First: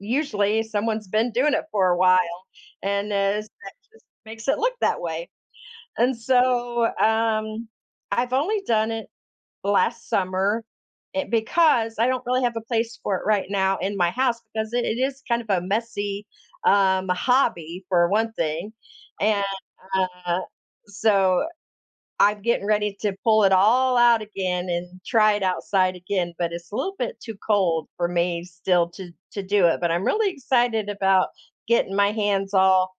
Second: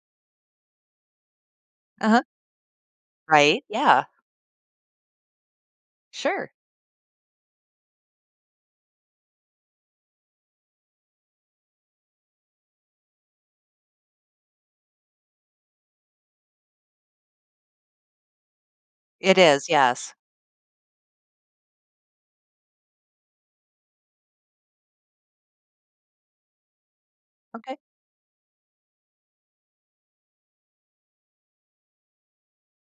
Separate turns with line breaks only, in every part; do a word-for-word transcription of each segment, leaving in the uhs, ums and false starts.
Usually someone's been doing it for a
Uh-huh.
while, and is
Right,
that
yeah.
just makes it look that way, and,
Sure.
so, um, I've only done it last summer it because I don't really have a place for it right now in my house because it is kind of a messy, um, hobby for one thing,
It
and,
is, yes.
uh, so, I'm getting ready to pull it all out again and try it outside again, but it's a little bit too
Okay.
cold for me still to to do it but I'm really excited about getting my hands all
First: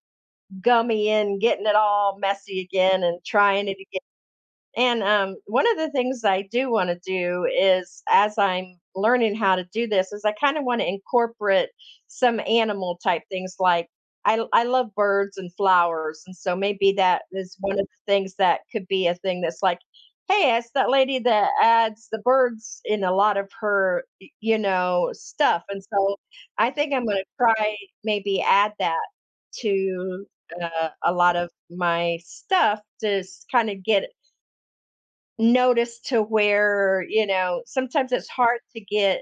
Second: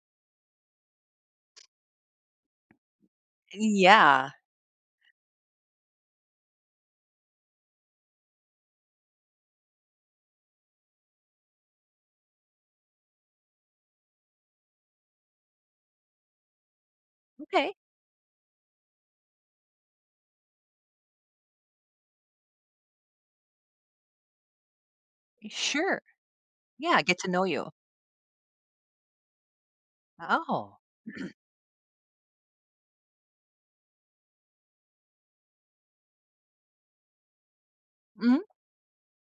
gummy and getting it all messy again and trying it again
Yeah.
and, um, one of the things I do want to do is as I'm learning how to do this, is I kinda want to incorporate some animal type things, like, I I love birds and flowers, and so maybe that is one
M'kay.
of the things that could be a thing that's, like, "Hey it's that lady that adds the birds in a lot of her, y you know, stuff," and
Sure,
so, I think
yeah
I'm going
get
to
to know you.
try maybe add that to
Oh.
a a lot of my stuff to s kind of get it noticed to where, you know, sometimes it's
Mm.
hard to get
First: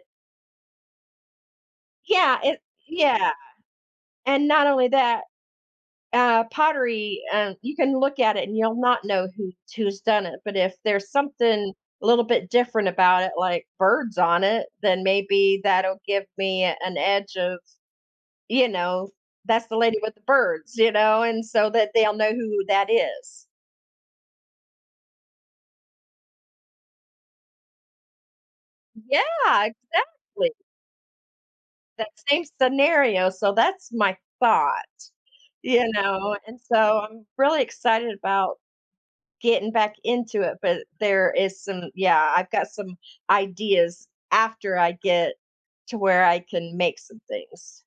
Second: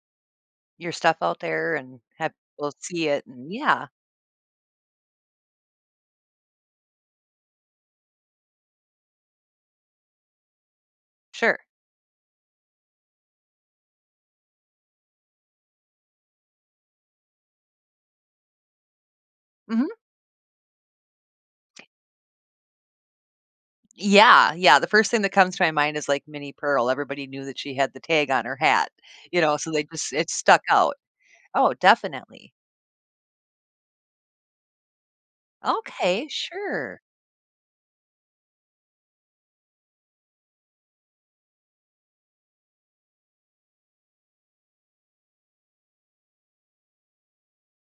Your stuff out there and have
Yeah, it
we'll see it,
yeah,
and yeah.
and not only that, uh, pottery, um, you can look at it and you'll not know who who's done it, but if there's
Sure.
something a little bit different about it, like, birds on it, then maybe that'll give me an edge of, you know, "That's the
Mhm.
lady with the birds," you know, and, so, that they'll know who that is.
Yeah, yeah, the first thing that comes to my mind is like Minnie Pearl, everybody knew that she had the tag on her hat,
Yeah,
you know so they just it
exactly!
stuck out. Oh,
That same
definitely.
scenario, so, that's my thought, you
Okay,
know, and, so,
sure.
I'm really excited about, getting back into it, but there is some yeah, I've got some ideas after I get to where I can make some things.